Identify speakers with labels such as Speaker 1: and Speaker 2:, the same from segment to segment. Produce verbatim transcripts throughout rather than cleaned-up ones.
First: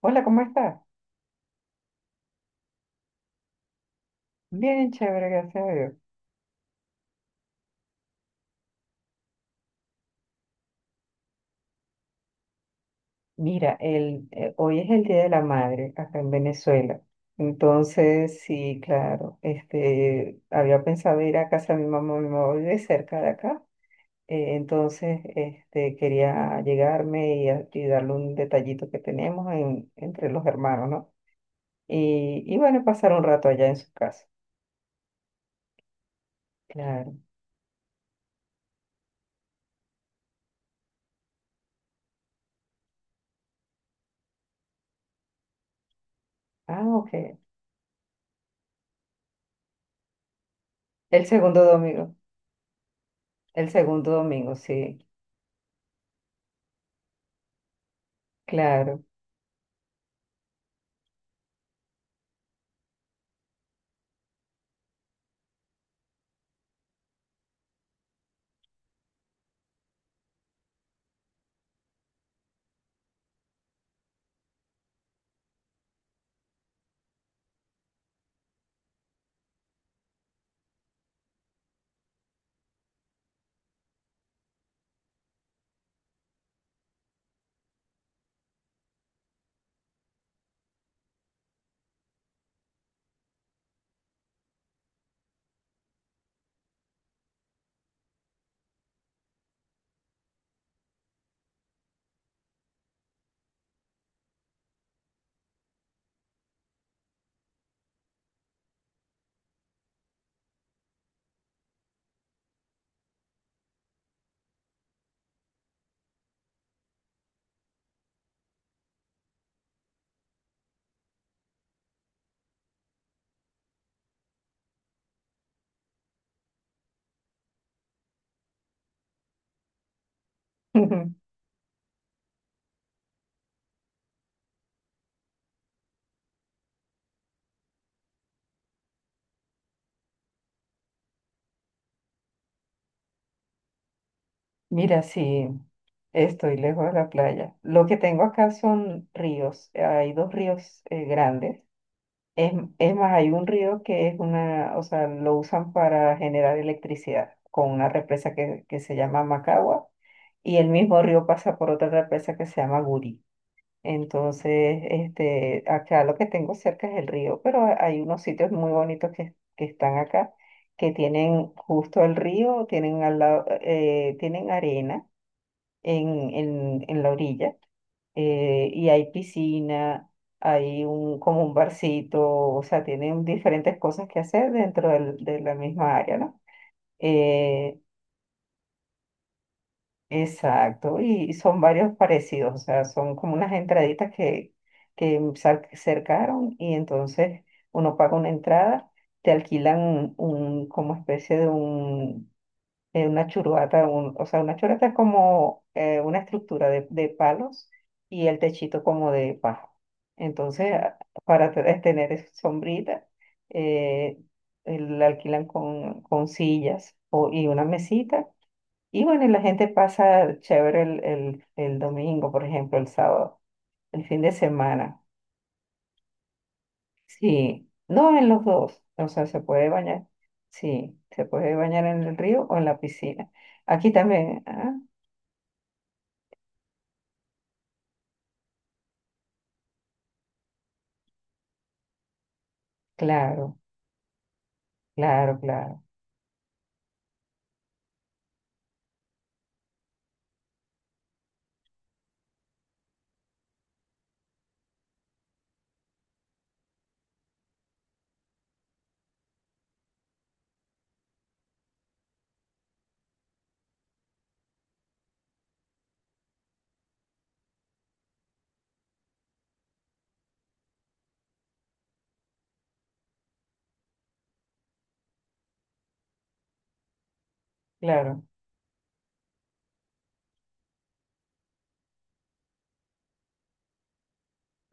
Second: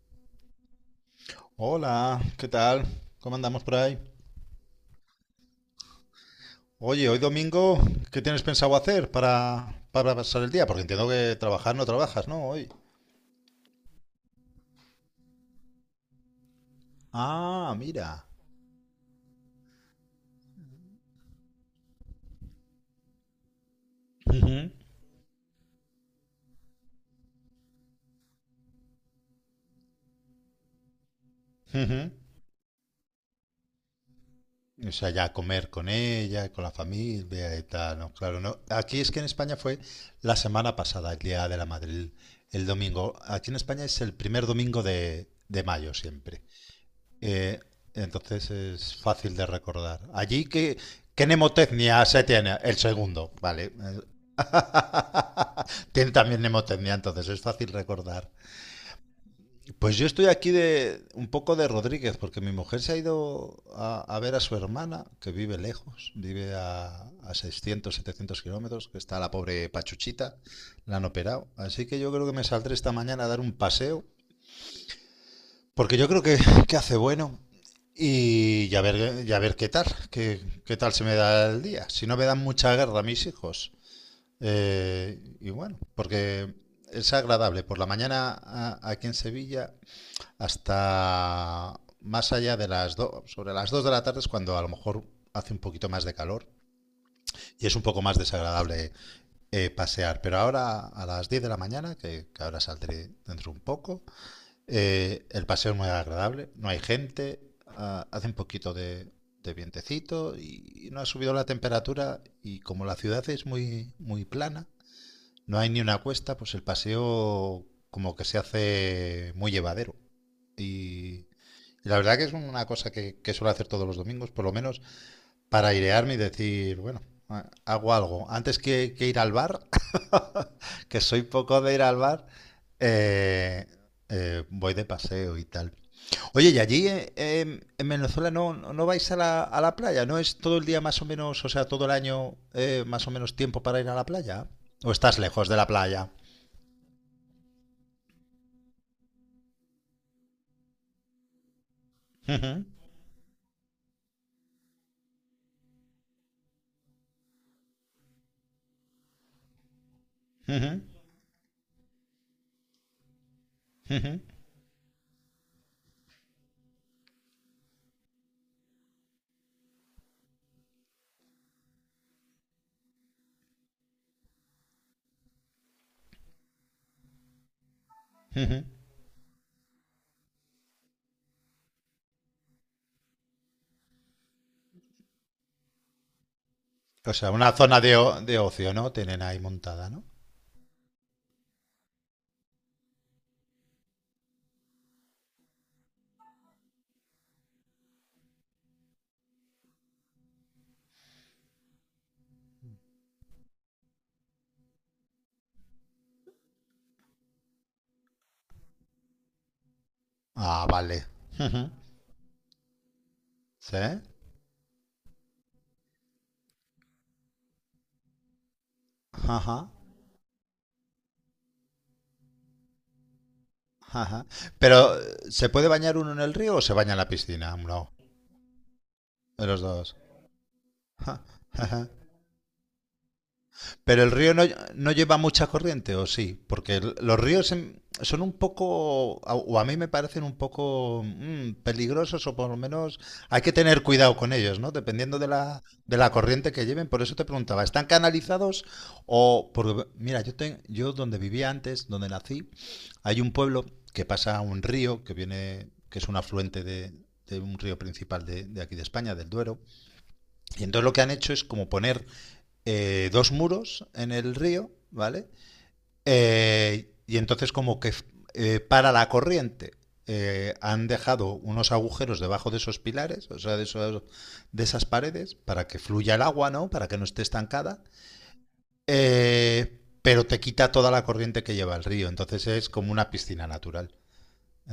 Speaker 1: Hola, ¿cómo estás?
Speaker 2: Hola, ¿qué tal? ¿Cómo andamos por ahí?
Speaker 1: Bien, chévere, gracias a Dios.
Speaker 2: Oye, hoy domingo, ¿qué tienes pensado hacer para, para pasar el día? Porque entiendo que trabajar no trabajas, ¿no? Hoy.
Speaker 1: Mira, el, eh, hoy es el Día de la Madre acá en Venezuela.
Speaker 2: Ah, mira.
Speaker 1: Entonces, sí, claro, este, había pensado ir a casa de mi mamá, mi mamá vive cerca de acá. Eh,
Speaker 2: Ujú,
Speaker 1: entonces, este, quería llegarme y, a- y darle un detallito que tenemos en- entre los hermanos, ¿no?
Speaker 2: ujú.
Speaker 1: Y, y bueno, pasar un rato allá en su casa.
Speaker 2: O sea, ya comer con ella, con la
Speaker 1: Claro.
Speaker 2: familia y tal, ¿no? Claro, no. Aquí es que en España fue la semana pasada, el Día de la Madrid, el el domingo. Aquí en España es el primer domingo de, de mayo siempre.
Speaker 1: Ah, ok.
Speaker 2: Eh, entonces es fácil de recordar. Allí, ¿qué,
Speaker 1: El
Speaker 2: qué
Speaker 1: segundo
Speaker 2: nemotecnia
Speaker 1: domingo.
Speaker 2: se tiene? El segundo,
Speaker 1: El
Speaker 2: vale.
Speaker 1: segundo domingo, sí,
Speaker 2: Tiene también nemotecnia, entonces es fácil recordar.
Speaker 1: claro.
Speaker 2: Pues yo estoy aquí de un poco de Rodríguez, porque mi mujer se ha ido a, a ver a su hermana, que vive lejos, vive a, a seiscientos, setecientos kilómetros, que está la pobre Pachuchita, la han operado. Así que yo creo que me saldré esta mañana a dar un paseo. Porque yo creo que, que hace bueno y ya ver, ya ver qué tal, qué, qué tal se me da el día. Si no me dan mucha guerra a mis hijos. Eh, y bueno, porque es agradable. Por la mañana a- aquí en Sevilla hasta más allá de las dos, sobre las dos de la tarde es cuando a lo mejor hace un poquito más de calor y es un poco más desagradable eh, pasear. Pero ahora a las diez de la mañana, que, que ahora saldré dentro un poco. Eh, el paseo es muy agradable, no hay gente, ah, hace un poquito de, de vientecito y no ha subido la temperatura, y como la ciudad es muy, muy plana, no hay ni una cuesta, pues el paseo como que se hace muy llevadero. Y, y la verdad que es una cosa que, que suelo hacer todos los domingos, por lo menos para airearme y decir, bueno, a- hago algo. Antes que, que ir al bar, que soy poco de ir al bar, eh, eh, voy de paseo y tal. Oye, y allí eh, em, en Venezuela no, no no vais a la, a la playa, ¿no es todo el día más o menos, o sea, todo el año eh, más o menos tiempo para ir a la playa? ¿O
Speaker 1: Mira,
Speaker 2: estás
Speaker 1: sí,
Speaker 2: lejos de la playa?
Speaker 1: estoy lejos de la playa. Lo que tengo acá son ríos. eh, Hay dos ríos eh, grandes. Es,
Speaker 2: Ujú,
Speaker 1: es más, hay un río que es una, o sea, lo usan para generar electricidad con una represa que, que se llama Macagua y el
Speaker 2: ujú,
Speaker 1: mismo río pasa por otra represa que se llama Guri.
Speaker 2: ujú,
Speaker 1: Entonces, este, acá lo que tengo cerca es el río, pero ha- hay unos sitios muy bonitos que, que están acá que tienen justo el río, tienen al lado, eh, tienen arena en, en, en la orilla.
Speaker 2: ujú.
Speaker 1: Eh, y hay piscina, hay un, como un barcito, o sea, tienen diferentes cosas que hacer dentro del- de la misma área, ¿no?
Speaker 2: O sea, una
Speaker 1: Eh,
Speaker 2: zona de, o- de ocio, ¿no? Tienen ahí montada, ¿no?
Speaker 1: exacto, y son varios parecidos, o sea, son como unas entraditas que, que sar- cercaron y entonces uno paga una entrada, te alquilan un, como especie de eh, una churuata, un- o sea, una churuata es como eh, una estructura de, de palos y el techito como de paja.
Speaker 2: Ah,
Speaker 1: Entonces, a-
Speaker 2: vale.
Speaker 1: para te-
Speaker 2: Ujú.
Speaker 1: tener es- sombrita,
Speaker 2: ¿Sí?
Speaker 1: eh, eh, la alquilan con, con sillas o- y una mesita. Y bueno, y la
Speaker 2: Ajá.
Speaker 1: gente pasa chévere el, el, el domingo, por ejemplo, el sábado, el fin
Speaker 2: Ajá.
Speaker 1: de
Speaker 2: Pero,
Speaker 1: semana.
Speaker 2: ¿se puede bañar uno en el río o se baña en la piscina?
Speaker 1: Sí,
Speaker 2: No,
Speaker 1: no, en los dos, o sea, se
Speaker 2: de los
Speaker 1: puede
Speaker 2: dos.
Speaker 1: bañar, sí,
Speaker 2: Ja,
Speaker 1: se puede bañar
Speaker 2: ajá.
Speaker 1: en el río o en la piscina. Aquí
Speaker 2: Pero el río
Speaker 1: también,
Speaker 2: no,
Speaker 1: ¿ah?
Speaker 2: no lleva mucha corriente, ¿o sí? Porque el- los ríos en- son un poco, a- o a mí me parecen un poco mm, peligrosos, o por lo menos hay que
Speaker 1: Claro,
Speaker 2: tener cuidado con ellos, ¿no? Dependiendo de
Speaker 1: claro,
Speaker 2: la,
Speaker 1: claro,
Speaker 2: de la corriente que lleven. Por eso te preguntaba, ¿están canalizados o...? Porque, mira, yo, ten- yo donde vivía antes, donde nací, hay un pueblo que pasa un río que viene, que es un afluente de, de un río principal de, de aquí de España, del Duero. Y entonces lo que han hecho es como poner eh, dos muros en el río, ¿vale? Eh, y entonces como que eh, para la corriente eh, han dejado unos agujeros debajo de esos pilares, o sea, de, esos- de esas paredes, para que fluya el agua, ¿no? Para que no esté estancada.
Speaker 1: claro.
Speaker 2: Eh, pero te quita toda la corriente que lleva el río, entonces es como una piscina natural.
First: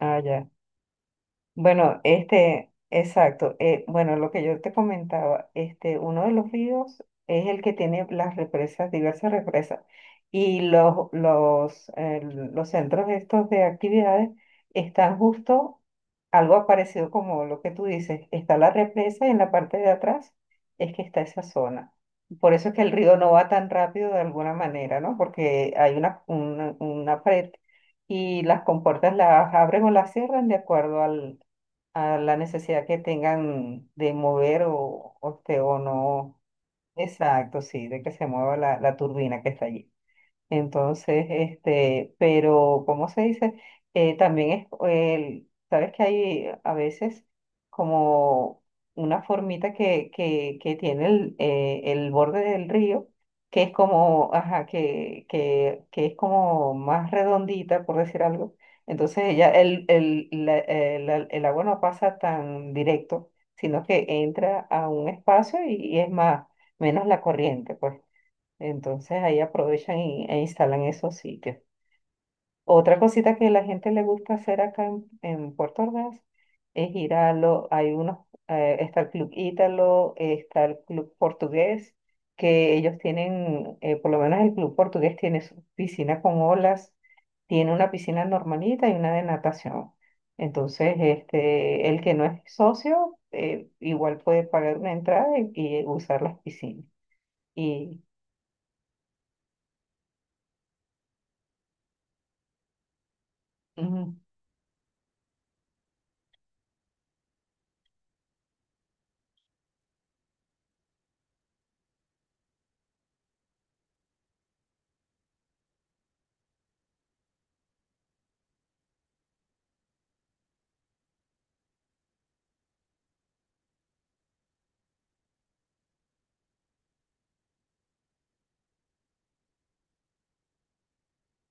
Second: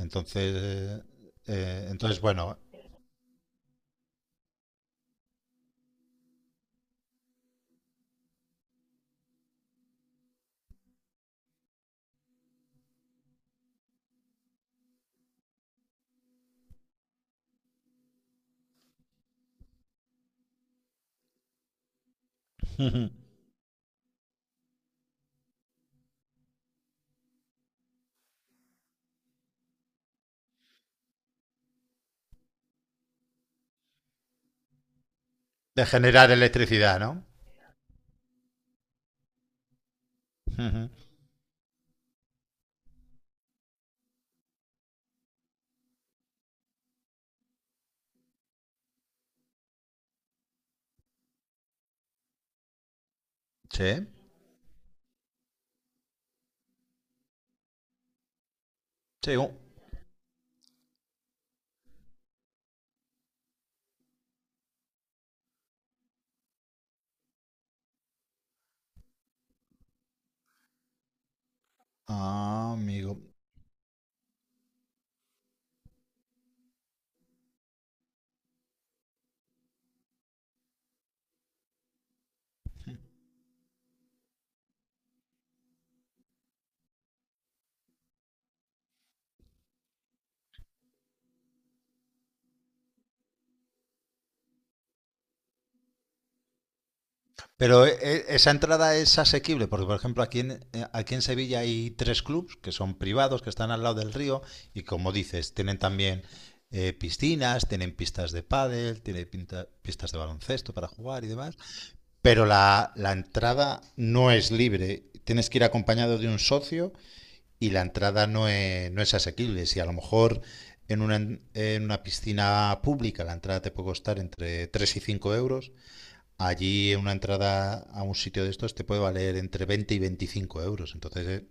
Speaker 1: Ah, ya.
Speaker 2: eh, eh,
Speaker 1: Bueno,
Speaker 2: entonces bueno,
Speaker 1: este, exacto. Eh, bueno, lo que yo te comentaba, este, uno de los ríos es el que tiene las represas, diversas represas, y los, los, eh, los centros estos de actividades están justo algo parecido como lo que tú dices. Está la represa y en la parte de atrás es que está esa zona. Por eso es que el
Speaker 2: de
Speaker 1: río no va tan rápido de alguna manera, ¿no? Porque hay una, una, una pared y las compuertas las abren o las cierran de acuerdo al a la necesidad que tengan de mover o, o, este, o
Speaker 2: generar
Speaker 1: no.
Speaker 2: electricidad, ¿no?
Speaker 1: Exacto, sí, de que se mueva la, la turbina que está allí. Entonces, este, pero, ¿cómo se dice? Eh, también es, el, sabes que hay a veces como una formita que, que, que tiene el, eh, el borde del río, que es
Speaker 2: Sí,
Speaker 1: como, ajá, que, que, que es como más redondita, por decir algo. Entonces,
Speaker 2: sí.
Speaker 1: ella, el, el, la- el la- el agua no pasa tan directo, sino que entra a un espacio y, y es más, menos la corriente, pues. Entonces ahí aprovechan y- e instalan esos sitios.
Speaker 2: Ah,
Speaker 1: Otra
Speaker 2: amigo.
Speaker 1: cosita que la gente le gusta hacer acá en, en Puerto Ordaz es ir a los, hay unos, eh, está el Club Ítalo, está el Club Portugués, que ellos tienen, eh, por lo menos el Club Portugués tiene su piscina con olas, tiene una piscina normalita y una de natación. Entonces, este, el que no es socio, eh, igual puede pagar una entrada y, y usar las piscinas.
Speaker 2: Pero eh,
Speaker 1: Y,
Speaker 2: eh, esa entrada es asequible, porque por ejemplo aquí en, eh, aquí en Sevilla hay tres clubs que son privados, que están al lado del
Speaker 1: ujú.
Speaker 2: río, y como dices, tienen también eh, piscinas, tienen pistas de pádel, tienen pinta- pistas de baloncesto para jugar y demás. Pero la, la entrada no es libre, tienes que ir acompañado de un socio, y la entrada no es, no es asequible. Si a lo mejor en una, en una piscina pública la entrada te puede costar entre tres y cinco euros, allí una entrada a un sitio de estos te puede valer entre veinte y veinticinco euros. Entonces eh,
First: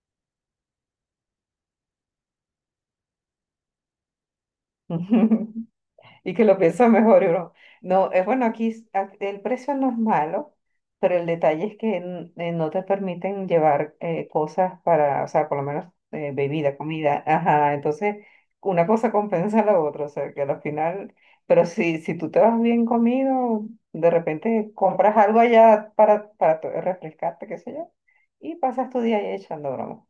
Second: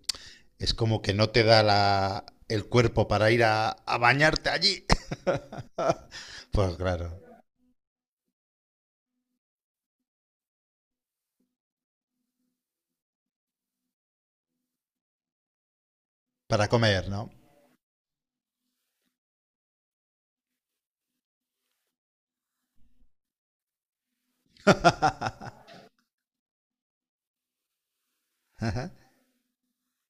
Speaker 2: es como que no te da la, el cuerpo para ir a, a bañarte allí.
Speaker 1: Y que lo
Speaker 2: Pues
Speaker 1: piensa
Speaker 2: claro,
Speaker 1: mejor, y uno, no, es bueno, aquí s- a- el precio no es malo, pero el detalle es que n- eh, no te permiten llevar eh, cosas para, o sea, por lo menos eh,
Speaker 2: para
Speaker 1: bebida,
Speaker 2: comer, ¿no?
Speaker 1: comida, ajá, entonces una cosa compensa a la otra, o sea, que al final, pero si, si tú te vas bien comido, de repente compras algo allá para, para to- refrescarte, qué sé yo, y pasas tu día ahí echando broma.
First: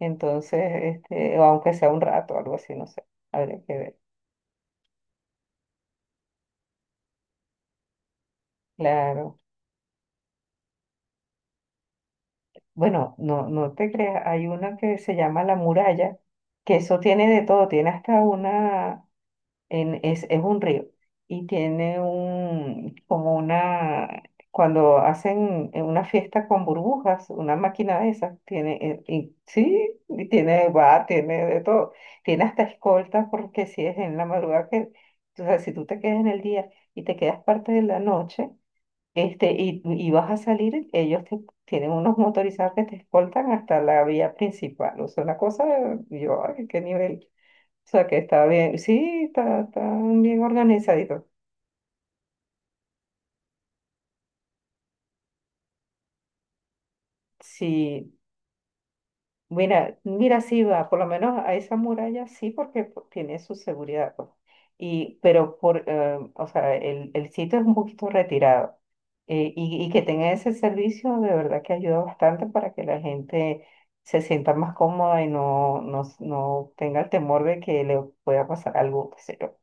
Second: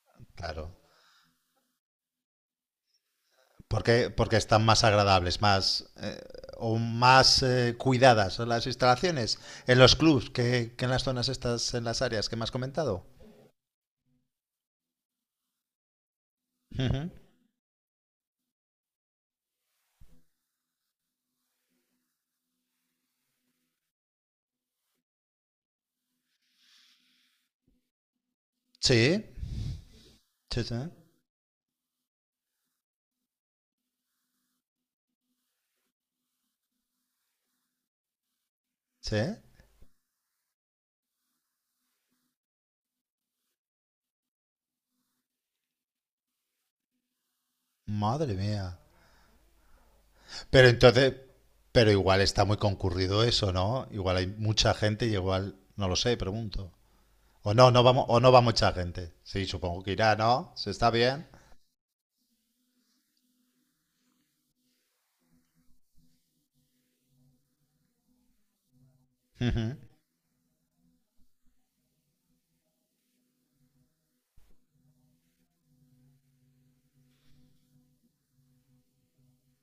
Speaker 1: Entonces,
Speaker 2: Claro,
Speaker 1: este, o aunque sea un rato, algo así, no sé, habría que ver,
Speaker 2: porque, porque están más agradables, más eh, o más eh, cuidadas las instalaciones
Speaker 1: claro.
Speaker 2: en los clubs que, que en las zonas estas, en las áreas que me has comentado.
Speaker 1: Bueno, no, no te creas, hay una que se llama La Muralla, que eso
Speaker 2: Ujú.
Speaker 1: tiene de todo, tiene hasta una, en, es, es un río, y tiene un, como una, cuando hacen en una fiesta con burbujas, una máquina de esas, tiene, eh,
Speaker 2: Sí,
Speaker 1: y, sí, y
Speaker 2: sí,
Speaker 1: tiene
Speaker 2: sí,
Speaker 1: bar, tiene de todo, tiene hasta escoltas, porque si es en la madrugada que, o sea, si tú te quedas en el día y te quedas parte de la noche,
Speaker 2: sí.
Speaker 1: este, y, y vas a salir, ellos te- tienen unos motorizados que te escoltan hasta la vía principal. O sea, una cosa, yo, ay, qué nivel. O sea, que
Speaker 2: Madre
Speaker 1: está
Speaker 2: mía.
Speaker 1: bien, sí, está, está bien
Speaker 2: Pero entonces,
Speaker 1: organizadito.
Speaker 2: pero igual está muy concurrido eso, ¿no? Igual hay mucha gente y igual, no lo sé, pregunto. O no, no vamos,
Speaker 1: Sí,
Speaker 2: o no va mucha gente. Sí, supongo que
Speaker 1: mira,
Speaker 2: irá,
Speaker 1: mira,
Speaker 2: ¿no?
Speaker 1: sí
Speaker 2: Se
Speaker 1: va,
Speaker 2: está
Speaker 1: por lo
Speaker 2: bien.
Speaker 1: menos a esa muralla sí, porque pues, tiene su seguridad, pues. Y, pero por, eh, o sea, el, el sitio es un poquito retirado. Eh,
Speaker 2: Ujú.
Speaker 1: y, y que tenga ese servicio de verdad que ayuda bastante para que la gente se sienta más cómoda y no, no, s- no tenga el temor de que le pueda pasar algo, qué sé yo.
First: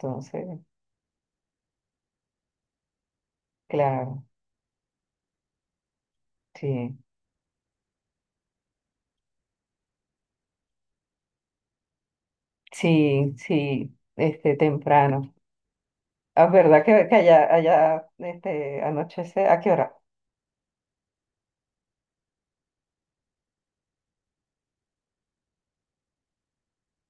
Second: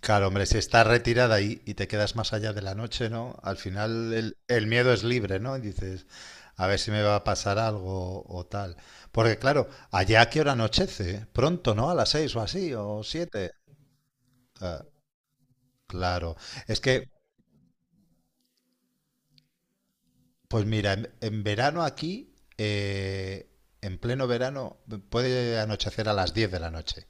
Speaker 2: Claro, hombre, si estás retirada ahí y te quedas más allá de la noche, ¿no? Al final
Speaker 1: claro,
Speaker 2: el, el miedo es libre, ¿no? Y dices, a ver si
Speaker 1: sí,
Speaker 2: me va a pasar algo o tal. Porque claro, allá a qué hora anochece, pronto, ¿no? A las seis o así, o
Speaker 1: sí,
Speaker 2: siete.
Speaker 1: sí, este,
Speaker 2: Ah,
Speaker 1: temprano.
Speaker 2: claro.
Speaker 1: Es
Speaker 2: Es
Speaker 1: verdad que,
Speaker 2: que...
Speaker 1: que allá, allá, este, anochece, ¿a qué hora?
Speaker 2: Pues mira, en, en verano aquí, eh, en pleno verano, puede anochecer a las diez de la noche.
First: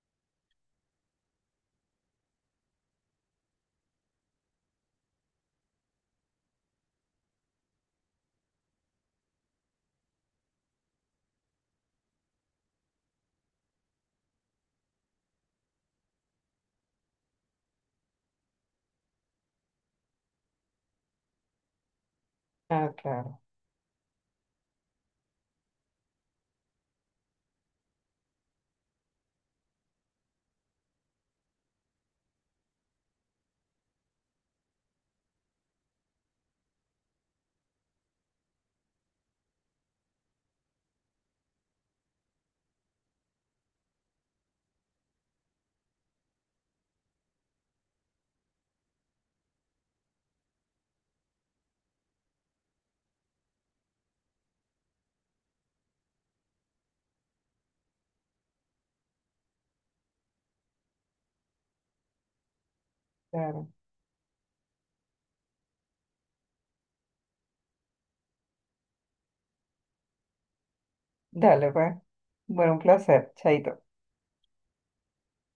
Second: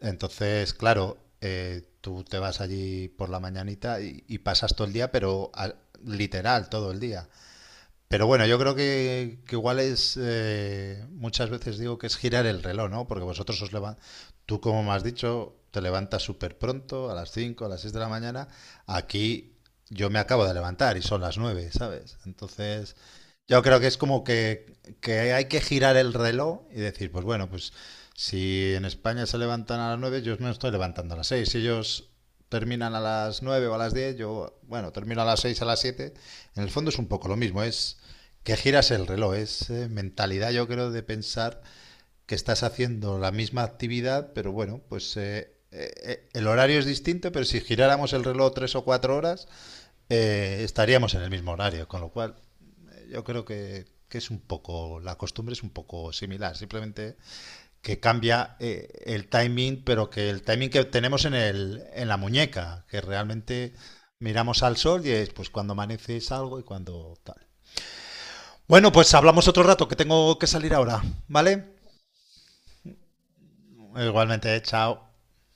Speaker 2: Entonces, claro, eh, tú te vas allí por la mañanita y, y pasas todo el día, pero a- literal todo el día. Pero bueno, yo creo que, que igual es, eh, muchas veces digo que es girar el reloj, ¿no? Porque vosotros os levantáis, tú como me has dicho, te levantas súper pronto, a las cinco, a las seis de la mañana. Aquí yo me acabo de levantar y son las nueve, ¿sabes?
Speaker 1: Ah,
Speaker 2: Entonces,
Speaker 1: claro,
Speaker 2: yo creo que es como que, que hay que girar el reloj y decir, pues bueno, pues si en España se levantan a las nueve, yo me estoy levantando a las seis. Si ellos terminan a las nueve o a las diez, yo, bueno, termino a las seis a las siete. En el fondo es un poco lo mismo, es que giras el reloj, es eh, mentalidad, yo creo, de pensar que estás haciendo la misma actividad, pero bueno, pues eh, eh, eh, el horario es distinto, pero si giráramos el reloj tres o cuatro horas, eh, estaríamos en el mismo horario, con lo cual eh, yo creo que, que es un poco, la costumbre es un poco similar, simplemente que cambia eh, el timing, pero que el timing que tenemos en, el, en la muñeca, que
Speaker 1: claro.
Speaker 2: realmente miramos al sol y es pues cuando amanece salgo y cuando tal. Bueno, pues hablamos otro rato, que tengo que salir ahora, ¿vale?
Speaker 1: Dale, pues. Bueno, un placer. Chaito.
Speaker 2: Igualmente, chao.